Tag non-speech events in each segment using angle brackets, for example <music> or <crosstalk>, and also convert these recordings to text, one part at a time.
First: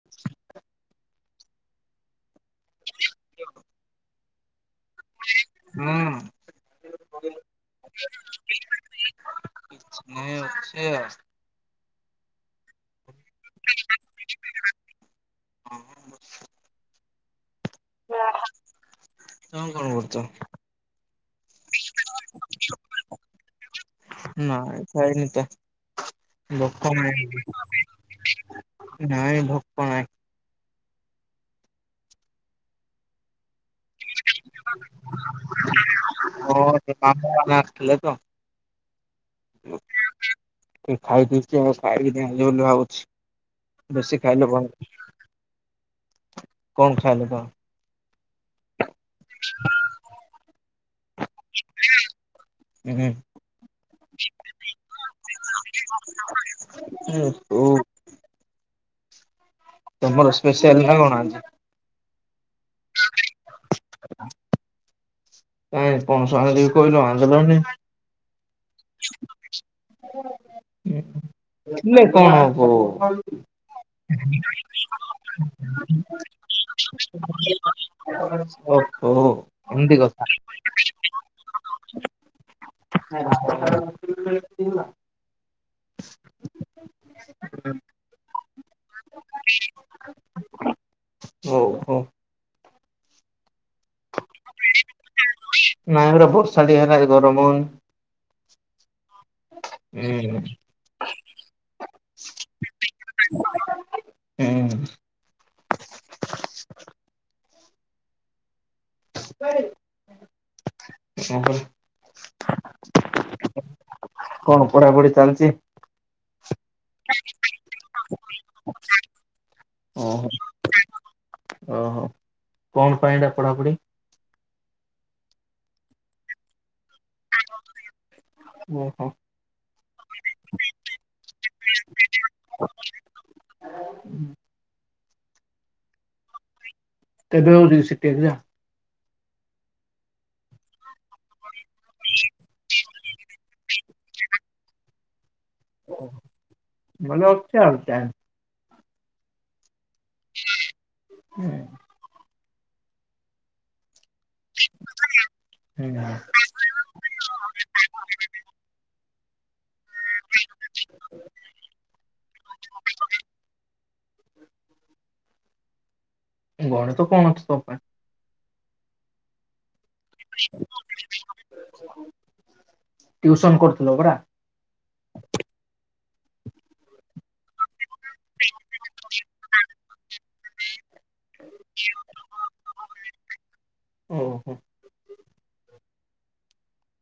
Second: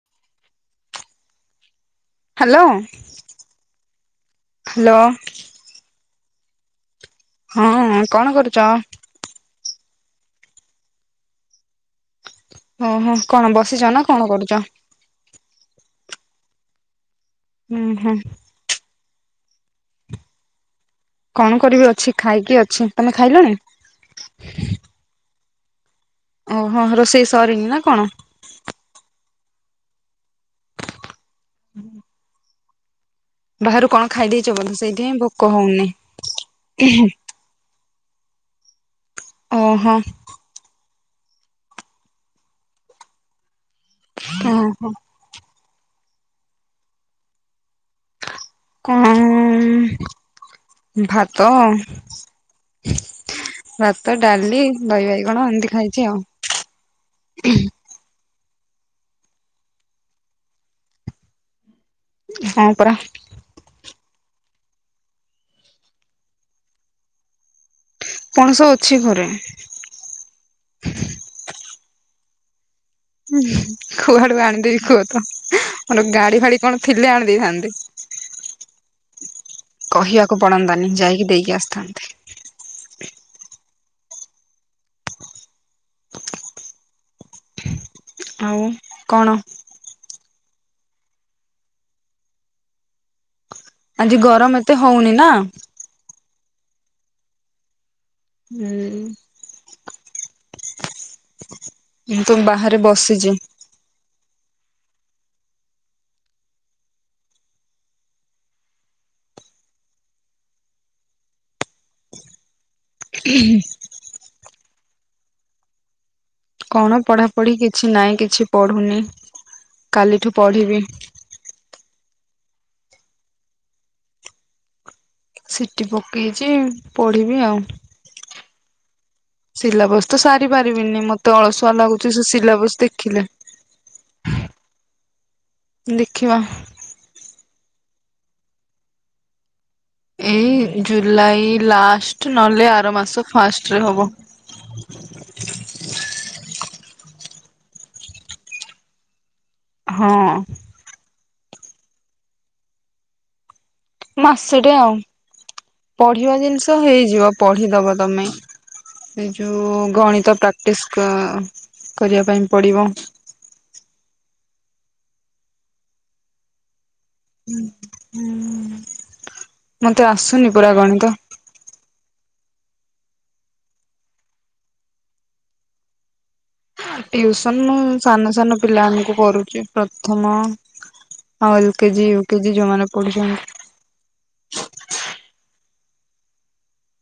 <unintelligible> Hello. କିଅ hello. ହଁ। ହଁ କଣ କରୁଚ? କିଛି ନାଇଁ ଅଛି ଆଉ। ଓହୋ କଣ ବସିଚ ନା କଣ କରୁଚ? ହଁ ବସିଚି। ଉଁ ହୁଁ। ତମେ କଣ କରୁଚ? କଣ କରିବି ଅଛି ଖାଇକି ଅଛି ତମେ ଖାଇଲଣି? ନାଇଁ ଖାଇନି ତ ଓହୋ ଭୋକ ରୋଷେଇ ନାଇଁ। ସରିନି ନା କଣ ନାଇଁ ଭୋକ ନାଇଁ। ହୁଁ। ବାହାରୁ କଣ ଖାଇ ଦେଇଛ ବୋଧେ ସେଇଥିଇଁ ଭୋକ ହଉନି। ଆମେ ଆସିଥିଲେ ତ ଓହୋ ଟିକେ ଖାଇଦେଇଛି ଆଉ ଖାଇବିନି ବୋଲି ଭାବୁଛି ବେଶୀ ଖାଇଲେ ଭଲ ଓହୋ କଣ ଖାଇଲେ ତ ମ୍? କଣ ଉଁ ଭାତ ତମେ? ଭାତ, ଡାଲି, ଦହି ବାଇଗଣ ଏମ୍ ତି ଖାଇଛି ଆଉ। ହୁଁ ଓ। ତମର ସ୍ପେଶାଲ ନ ଅ ଣ ଅଜି? ହଁ ପରା। <inaudible> କାଇଁ ପଣସ ଆଣି ଦେବୀ କହିଲ ଆଣି ଦେଲନି ପଣସ ଅଛି ଘରେ। <unintelligible> ଥିଲେ କଅ ହଵ କୁଆଡୁ ଆଣିଦେବି କୁହ ତ ମୋର ଗାଡି ଫାଡି କଣ ଥିଲେ ଆଣି ଦେଇଥାନ୍ତି। ଓହୋ ଏମତି କଥା। କହିବାକୁ ପଡନ୍ତାନି ଯାଇକି ଦେଇକି ଆସିଥାନ୍ତି। <unintelligible> <inaudible> <unintelligible> ଆଉ କଣ? <inaudible> ଓହୋ। ଆଜି ଗରମ ଏତେ ହଉନି ନା। ନାଇଁ ରେ ବର୍ଷା ଟିକେ ହେଲା ଗରମ ହଉନି। ହୁଁ ଉଁ। ମୁଁ ତ ବାହାରେ <inaudible> ବସିଛି ଉଁ <unintelligible> ଉଁ ହୁଁ। କଣ ପଢାପଢି ଚାଲିଛି? କଣ ପଢ଼ାପଢ଼ି କିଛି ନାହିଁ କିଛି ପଢ଼ୁନି ଓହୋ କାଲିଠୁ ପଢ଼ିବି। ଓହୋ, କଣ ପାଇଁ ଏଟା ପଢାପଢି? ସିଟି ପକେଇଚି ପଢିବି ଆଉ। ଓହୋ <inaudible> ସିଲାବସ ତ ସାରି ପାରିବିନି ମତେ ଅଳସୁଆ ଲାଗୁଛି ସେ ସିଲାବସ ଦେଖିଲେ। <inaudible> ଦେଖିବା। କେବେ ହଉଚି ସିଟି ଏଗଜାମ? ଏଇ ଜୁଲାଇ ଲାଷ୍ଟ ନହେଲେ ଆର ମାସ ଫାଷ୍ଟରେ ହେବ। ଓ <unintelligible> ଭଲ ଅଛି ଅଉ ଚନ୍ <unintelligible> ହଁ <unintelligible> ହୁଁ। ମାସେଟେ ଆଉ ହୁଁ ପଢିବା ଜିନିଷ ହେଇଯିବ ପଢିଦବ ତମେ। ଏ ଯୋଉ ଗଣିତ ପ୍ରାକ୍ଟିସ କ କରିବା ପାଇଁ ପଡିବ। ଗଣିତ କଣ? ଅଛି ତୋ ହୁଁ ପାଇଁ ହୁଁ ମତେ ଆସୁନି ପୁରା ଗଣିତ। <inaudible> ଟିଉସନ କରୁଥିଲ ପରା। ଟିଉସନ ମୁ ସାନ ସାନ ପିଲା ମାନକୁ କରୁଛି ପ୍ରଥମ। ଆଉ ଏଲ କେଜି ୟୁ କେଜି ଯୋଉମାନେ ପଢୁଛନ୍ତି। ଓ ହୋଁ।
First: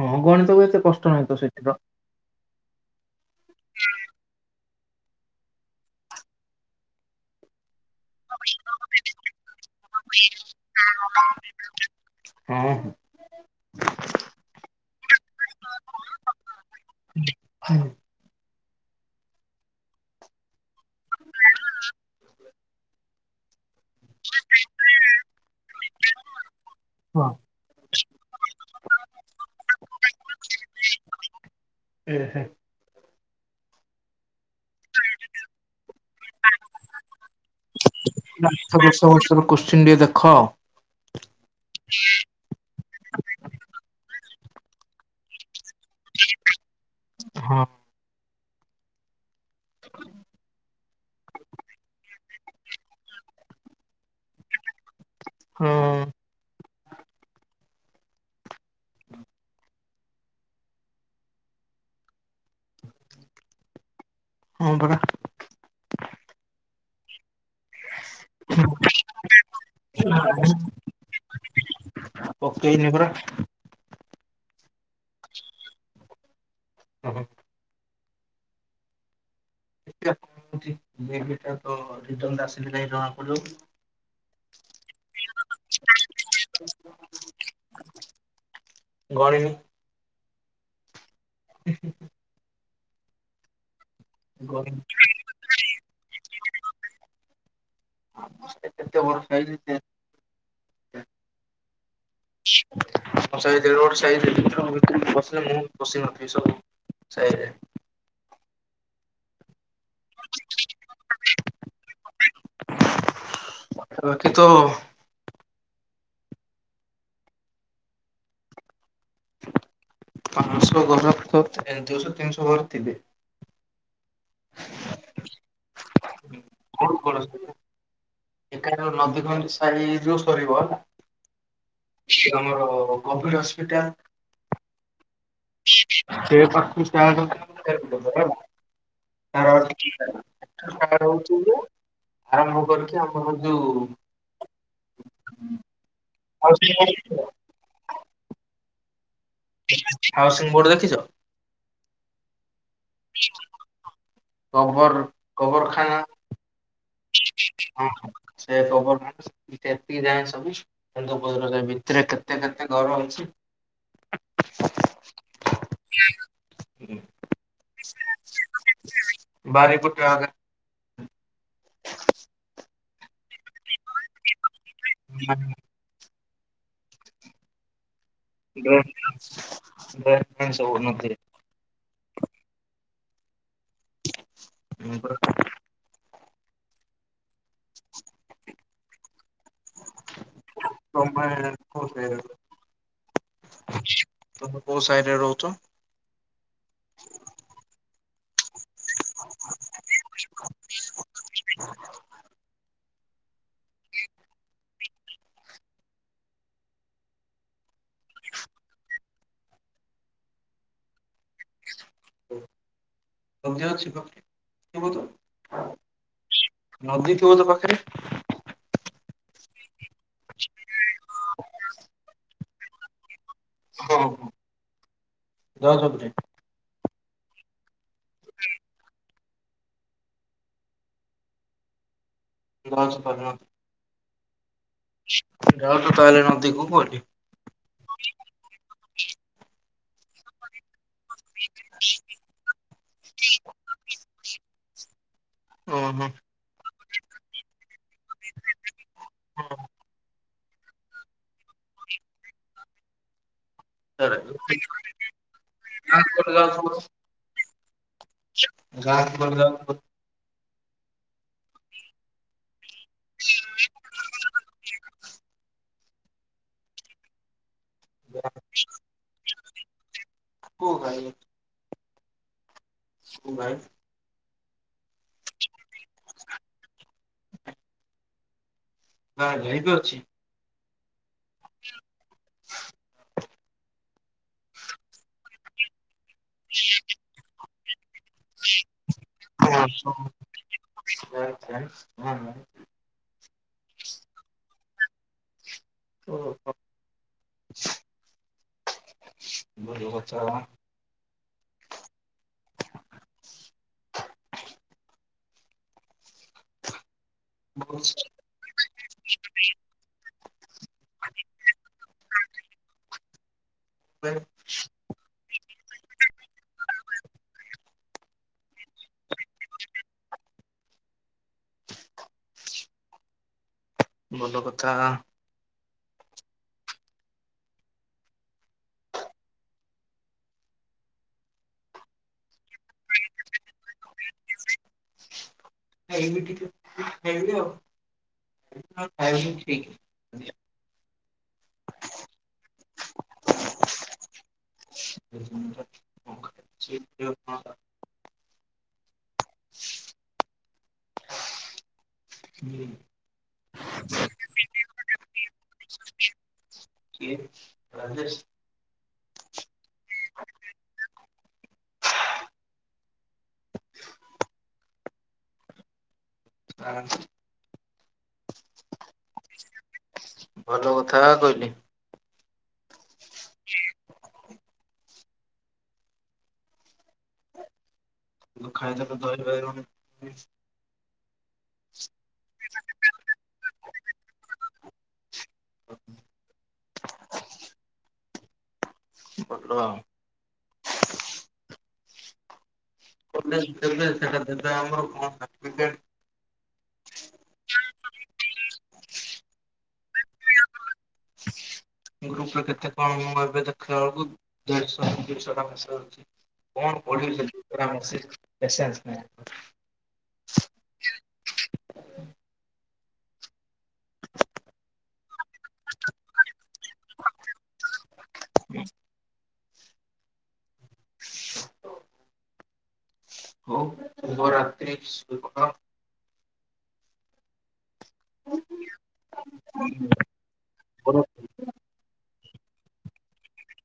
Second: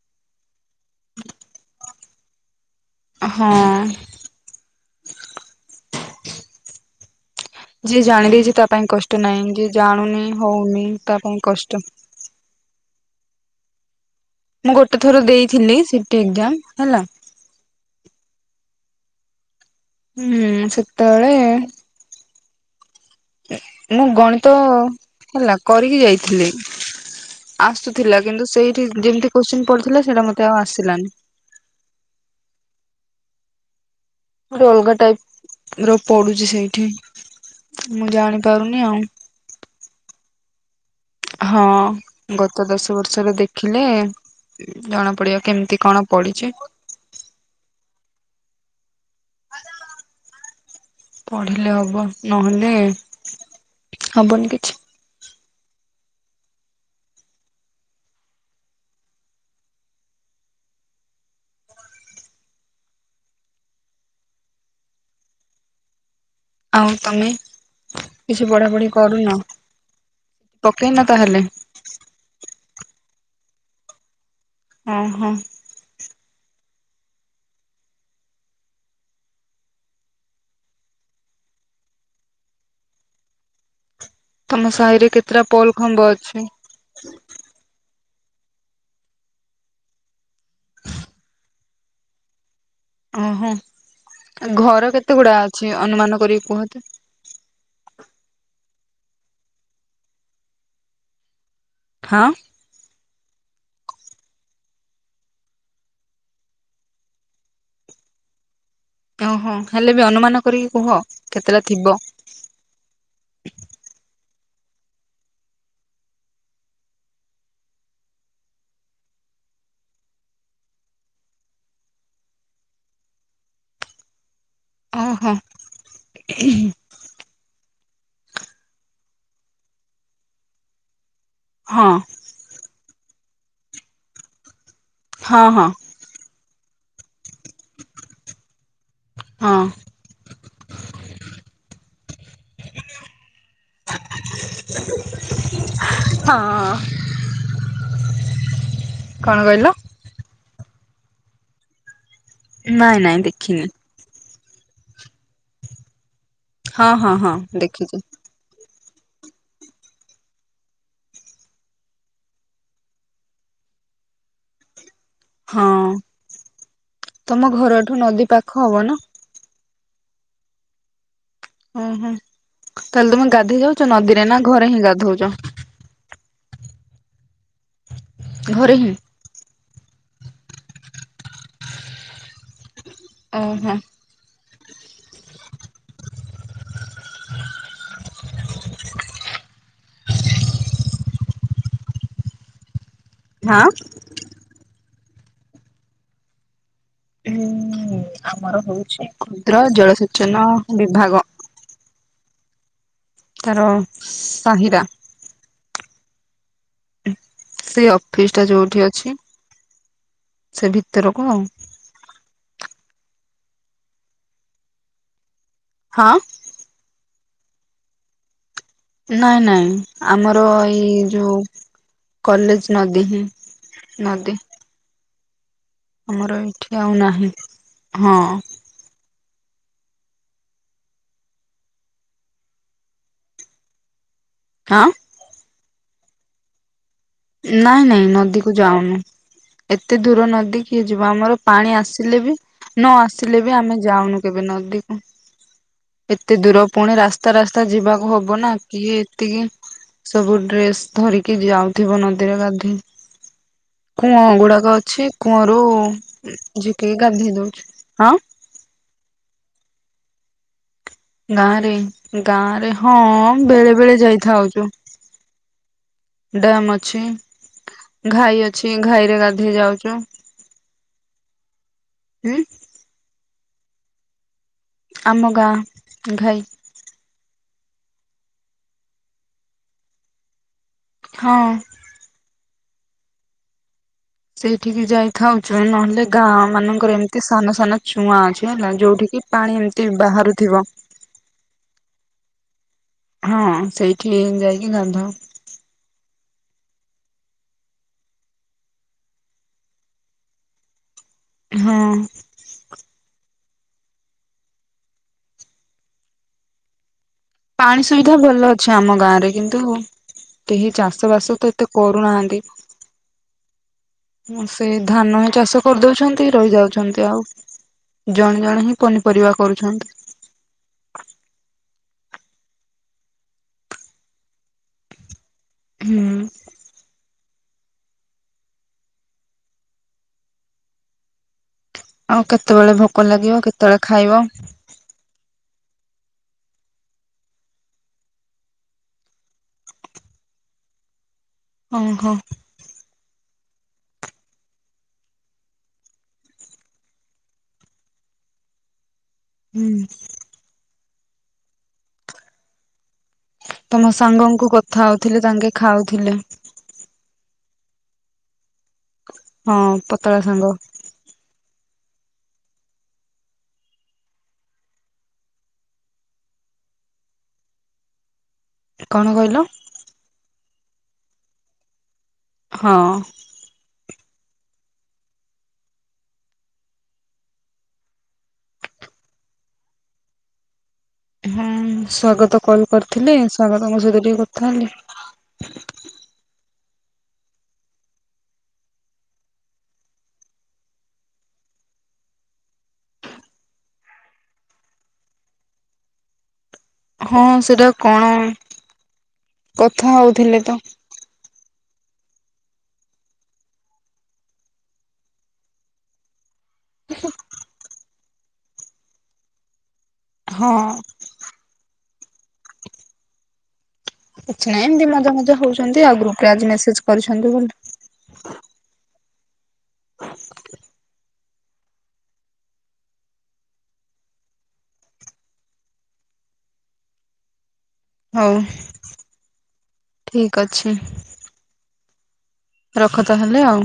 ହଁ ଗଣିତ କୁ ଏତେ କଷ୍ଟ ନାହିଁ ତ ସେଠିର। ଅ ହଁ। ଯିଏ ଜାଣିଦେଇଛି ତା ପାଇଁ କଷ୍ଟ ନାଇ ଯିଏ ଜାଣୁନି ହଉନି ତା ପାଇଁ କଷ୍ଟ। ହଁ ହଁ। ମୁଁ ଗୋଟେ ଥର ଦେଇଥିଲି ସିଟି ଏକଜମ୍ ହେଲା। ହଁ। ହୁଁ ସେତେବେଳେ ହଁ। ମୁଁ ଗଣିତ ହେଲା କରିକି ଯାଇଥିଲି। ଆସୁଥିଲା କିନ୍ତୁ ସେଇଠି ଯେମିତି କୋଶ୍ଚିନ୍ ପଡିଥିଲା ସେଇଟା ମତେ ଆଉ ଆସିଲାନି। ହ ହୁଁ। ଗୋଟେ ଅଲଗା ଟାଇପ ର ପଡୁଛି ସେଇଠି ମୁଁ ଜାଣିପାରୁନି ଆଉ। କୋଶ୍ଚିିନ ଟିଏ ଦେଖ। ହଁ ଗତ ଦଶ ବର୍ଷର ଦେଖିଲେ ଜଣା ପଡିବ କେମିତି କଣ? ପଡିଛି। ହଁ। <inaudible> ପଢିଲେ ହବ ନହେଲେ ହବନି କିଛି। ହଁ। ହଁ ପରା। ଆଉ ତମେ କିଛି ପଢ଼ାପଢ଼ି କରୁନ ପକେଇନ ତାହେଲେ? ପକେଇନି ପରା। ଅ ହଁ। ହ ହ। ଦେଖିବା କଣ ହଉଛି <unintelligible> ଆସିଲି ନାହିଁ <unintelligible> ଜଣା ପଡିବ। ତମ ସାହିରେ କେତେଟା ପୋଲ ଖମ୍ବ ଅଛି? ଗଣିନି। ହୁଁ ହୁଁଁ। ଓହୋ ଗଣିନି। ଘର କେତେ ଗୁଡା ଅଛି ଅନୁମାନ କରିକି କୁହ? ଏତେ ବର୍ଷା ହେଇଛି ଯେ। ହଁ। ଆମ ସାହି ଦେଉଳ ସାହିରେ <unintelligible> ବା <inaudible> ଜିନିଷ ସେଇ। ଓହୋ ହେଲେ ବି ଅନୁମାନ କରିକି କୁହ କେତେଟା ଥିବ? ପାଖରେ ଅଛି ତ। ପାଞ୍ଚଶହ ଘର ତ ଦୁଇଶହ ତିନିଶହ ଘରେ ଥିବେ। <inaudible> ଓହୋ। ହଁ କଣ କରନ୍ତି? ଏ ନଦୀ ଖଞ୍ଜି ସାଇ ଯୋଉ ସରିବ ହଁ। କି ଆମର କପିଲ ହସ୍ପିଟାଲ ହଁ ହଁ। ସେ ପ <inaudible> ହଉ ହଁ ଯେ ଆରମ୍ଭ କରି କି ଆମର ଯୋଉ ହଁ <inaudible> କଣ କହିଲୁ? ହାଉସିଂ ବୋର୍ଡ ଦେଖିଛ? ନାଇଁ ନାଇଁ ଦେଖିନି। କବର କବର ଖାନା ହଁ ହଁ ହଁ ହଁ ଦେଖିଛି। ହ ସେ ଖବର ସେକ ଯାଏ ସବୁ କେନ୍ଦୁପ ଭିତରେ କେତେ କେତେ ଘର ଅଛି। ହଁ ତମ ଘରଠୁ ନଦୀ ପାଖ ହବ ନା? ବାରି ପଟେ ଆରେ ଓ ହୋ ତାହେଲେ ତମେ ଗାଧୋଇ ଯାଉଛ ନଦୀରେ ନା ଘରେ ହିଁ ଗାଧଉଛ? ଘରେ ଦ ହିଁ ଦ ସନ <inaudible> <unintelligible> <unintelligible> <inaudible> <unintelligible> ହୁଁ ତମେ କୋଉ ସାଇଡ ରେ ରହୁଚ? ଉଁ ଆମର ହଉଚି କ୍ଷୁଦ୍ର ଜଳସେଚନ ବିଭାଗ। <inaudible> ତାର ସାହିରା। ସେ ଅଫିସ ଟା ଯୋଉଠି ଅଛି ସେ ଭିତରକୁ ଆଉ। <unintelligible> ହଁ। ନଦୀ ଥିବ ତ ପାଖରେ? ନାଇଁ ନାଇଁ। ଆମର ଏଇ ଯୋଉ କଲେଜ୍ ନଦୀ ହିଁ ହଁ ହଁ। ନଦୀ ଯାଉଛ ବୋଧେ? ଆମର ଏଇଠି ଆଉ ନାହିଁ। ହଁ। <unintelligible> <unintelligible> ଯାଉଚ ତାହେଲେ ନଦୀକୁ। <unintelligible> ନାଇଁ ନାଇଁ ନଦୀକୁ ଯାଉନୁ। ଏତେ ଦୂର ନଦୀ କି କିଏ ଯିବ। ଆମର ପାଣି ଆସିଲେ ବି ନ ଆସିଲେ ବି ଆମେ ଯାଉନୁ କେବେ ନଦୀକୁ। ଓ ହୋ। ଏତେ ଦୂର ପୁଣି ରାସ୍ତା ରାସ୍ତା ଯିବାକୁ ହବ ନା, କିଏ ଏତିକି ସବୁ ଡ୍ରେସ୍ ଧରିକି ଯାଉଥିବ ନଦୀରେ ଗାଧୋଇ। କୂଅ ଗୁଡାକ ଅଛି। କୂଅରୁ ଗାଁକୁ ଝିକିକି ଗାଧେଇ ଦଉଚୁ। ହଁ। ଗାଁ। <unintelligible> ଗାଁ ରେ ଗାଁ ରେ ହଁ ବେଳେ ବେଳେ ଯାଇଥାଉଚୁ। ଡ୍ୟାମ୍ ଅଛି। ଘାଇ ଅଛି। ଘାଇ ରେ ଗାଧେଇ ଯାଉଚୁ। ଉଁ? ଗାଁକୁ ଗାଈ ଅଛି <unintelligible> ଆମ ଗାଁ ଘାଇ। <inaudible> <unintelligible> ଅଛି। ହଁ। <inaudible> ସେଇଠିକି ଯାଇଥାଉଚୁ। ନହେଲେ ଗାଁ ମାନଙ୍କରେ ଏମିତି ସାନ ସାନ ଚୁଆଁ ଅଛି ହେଲା, ଯୋଉଠି କିି ହଁ ପାଣି ଏମିତି ବାହାରୁଥିବ। <unintelligible> ହଁ, ସେଇଠି ଯାଇକି ଗାଧାଉ। <unintelligible> ହଁ। ପାଣି ସୁବିଧା ଭଲ ଅଛି ଆମ ଗାଁରେ। କିନ୍ତୁ କେହି ଚାଷ ବାସ ତ ଏତେ କରୁନାହାନ୍ତି। ମୁଁ ସେ ଧାନ ହେ ଚାଷ କରିଦଉଛନ୍ତି ରହିଯାଉଛନ୍ତି ଆଉ ଜଣେ ଜଣେ ହିଁ ପନିପରିବା କରୁଛନ୍ତି। ଭଲ କଥା। ହୁଁ। ଆଉ କେତେବେଳେ ଭୋକ ଲାଗିବ କେତେବେଳେ ଖାଇବ? ହେଇନି ଟିକେ ହେନ୍ତି ଆଉ। <unintelligible> ଓ ହଁ। <inaudible> <unintelligible> ହୁଁ। <inaudible> ତମ ସାଙ୍ଗଙ୍କୁ କଥା ହଉଥିଲି ତାଙ୍କେ ଖାଉଥିଲେ। କିଏ ରାଜେଶ? ହଁ ପତଳା ସାଙ୍ଗ। <inaudible> <inaudible> କଣ କଇଲ? ଭଲ କଥା କହିଲି। ହଁ। କିଏ? ତୁ ଖାଇଦେଲୁ ଧହି ବାଇଗଣ ହେଚି। ହଁ ସ୍ଵାଗତ କଲ କରିଥିଲେ ସ୍ଵାଗତଙ୍କ ସହିତ ଟିକେ କଥା ହେଲି। ହ <inaudible> କରଦବା <unintelligible> ହଁ ସେଟା କଣ କଥା ହଉଥିଲେ ତ। <inaudible> ଗ୍ରୁପରେ କେତେ କଣ ମୁ ଏବେ ଦେଖିଲା ବେଳକୁ ଦେଢଶହ ଦିଶହ ଟଙ୍କା ଅଛି। କଣ ପଢିବି ସେଠି <unintelligible> ପେସେନ୍ସ ନାହିଁ। ହଁ। କିଛି ନାହିଁ ଏମିତି ମଜା ମଜା ହୋଉଚନ୍ତି ଆଉ ଗ୍ରୁପରେ ଆଜି ମେସେଜ କରିଛନ୍ତି ବୋଲି। ହୁଁ <inaudible> ହ <inaudible> ହଉ ଶୁଭ ରାତ୍ରି ଶୋଇପଡ଼। ହଉ ଠିକ୍ ଅଛି। ରଖ ତାହେଲେ ଆଉ।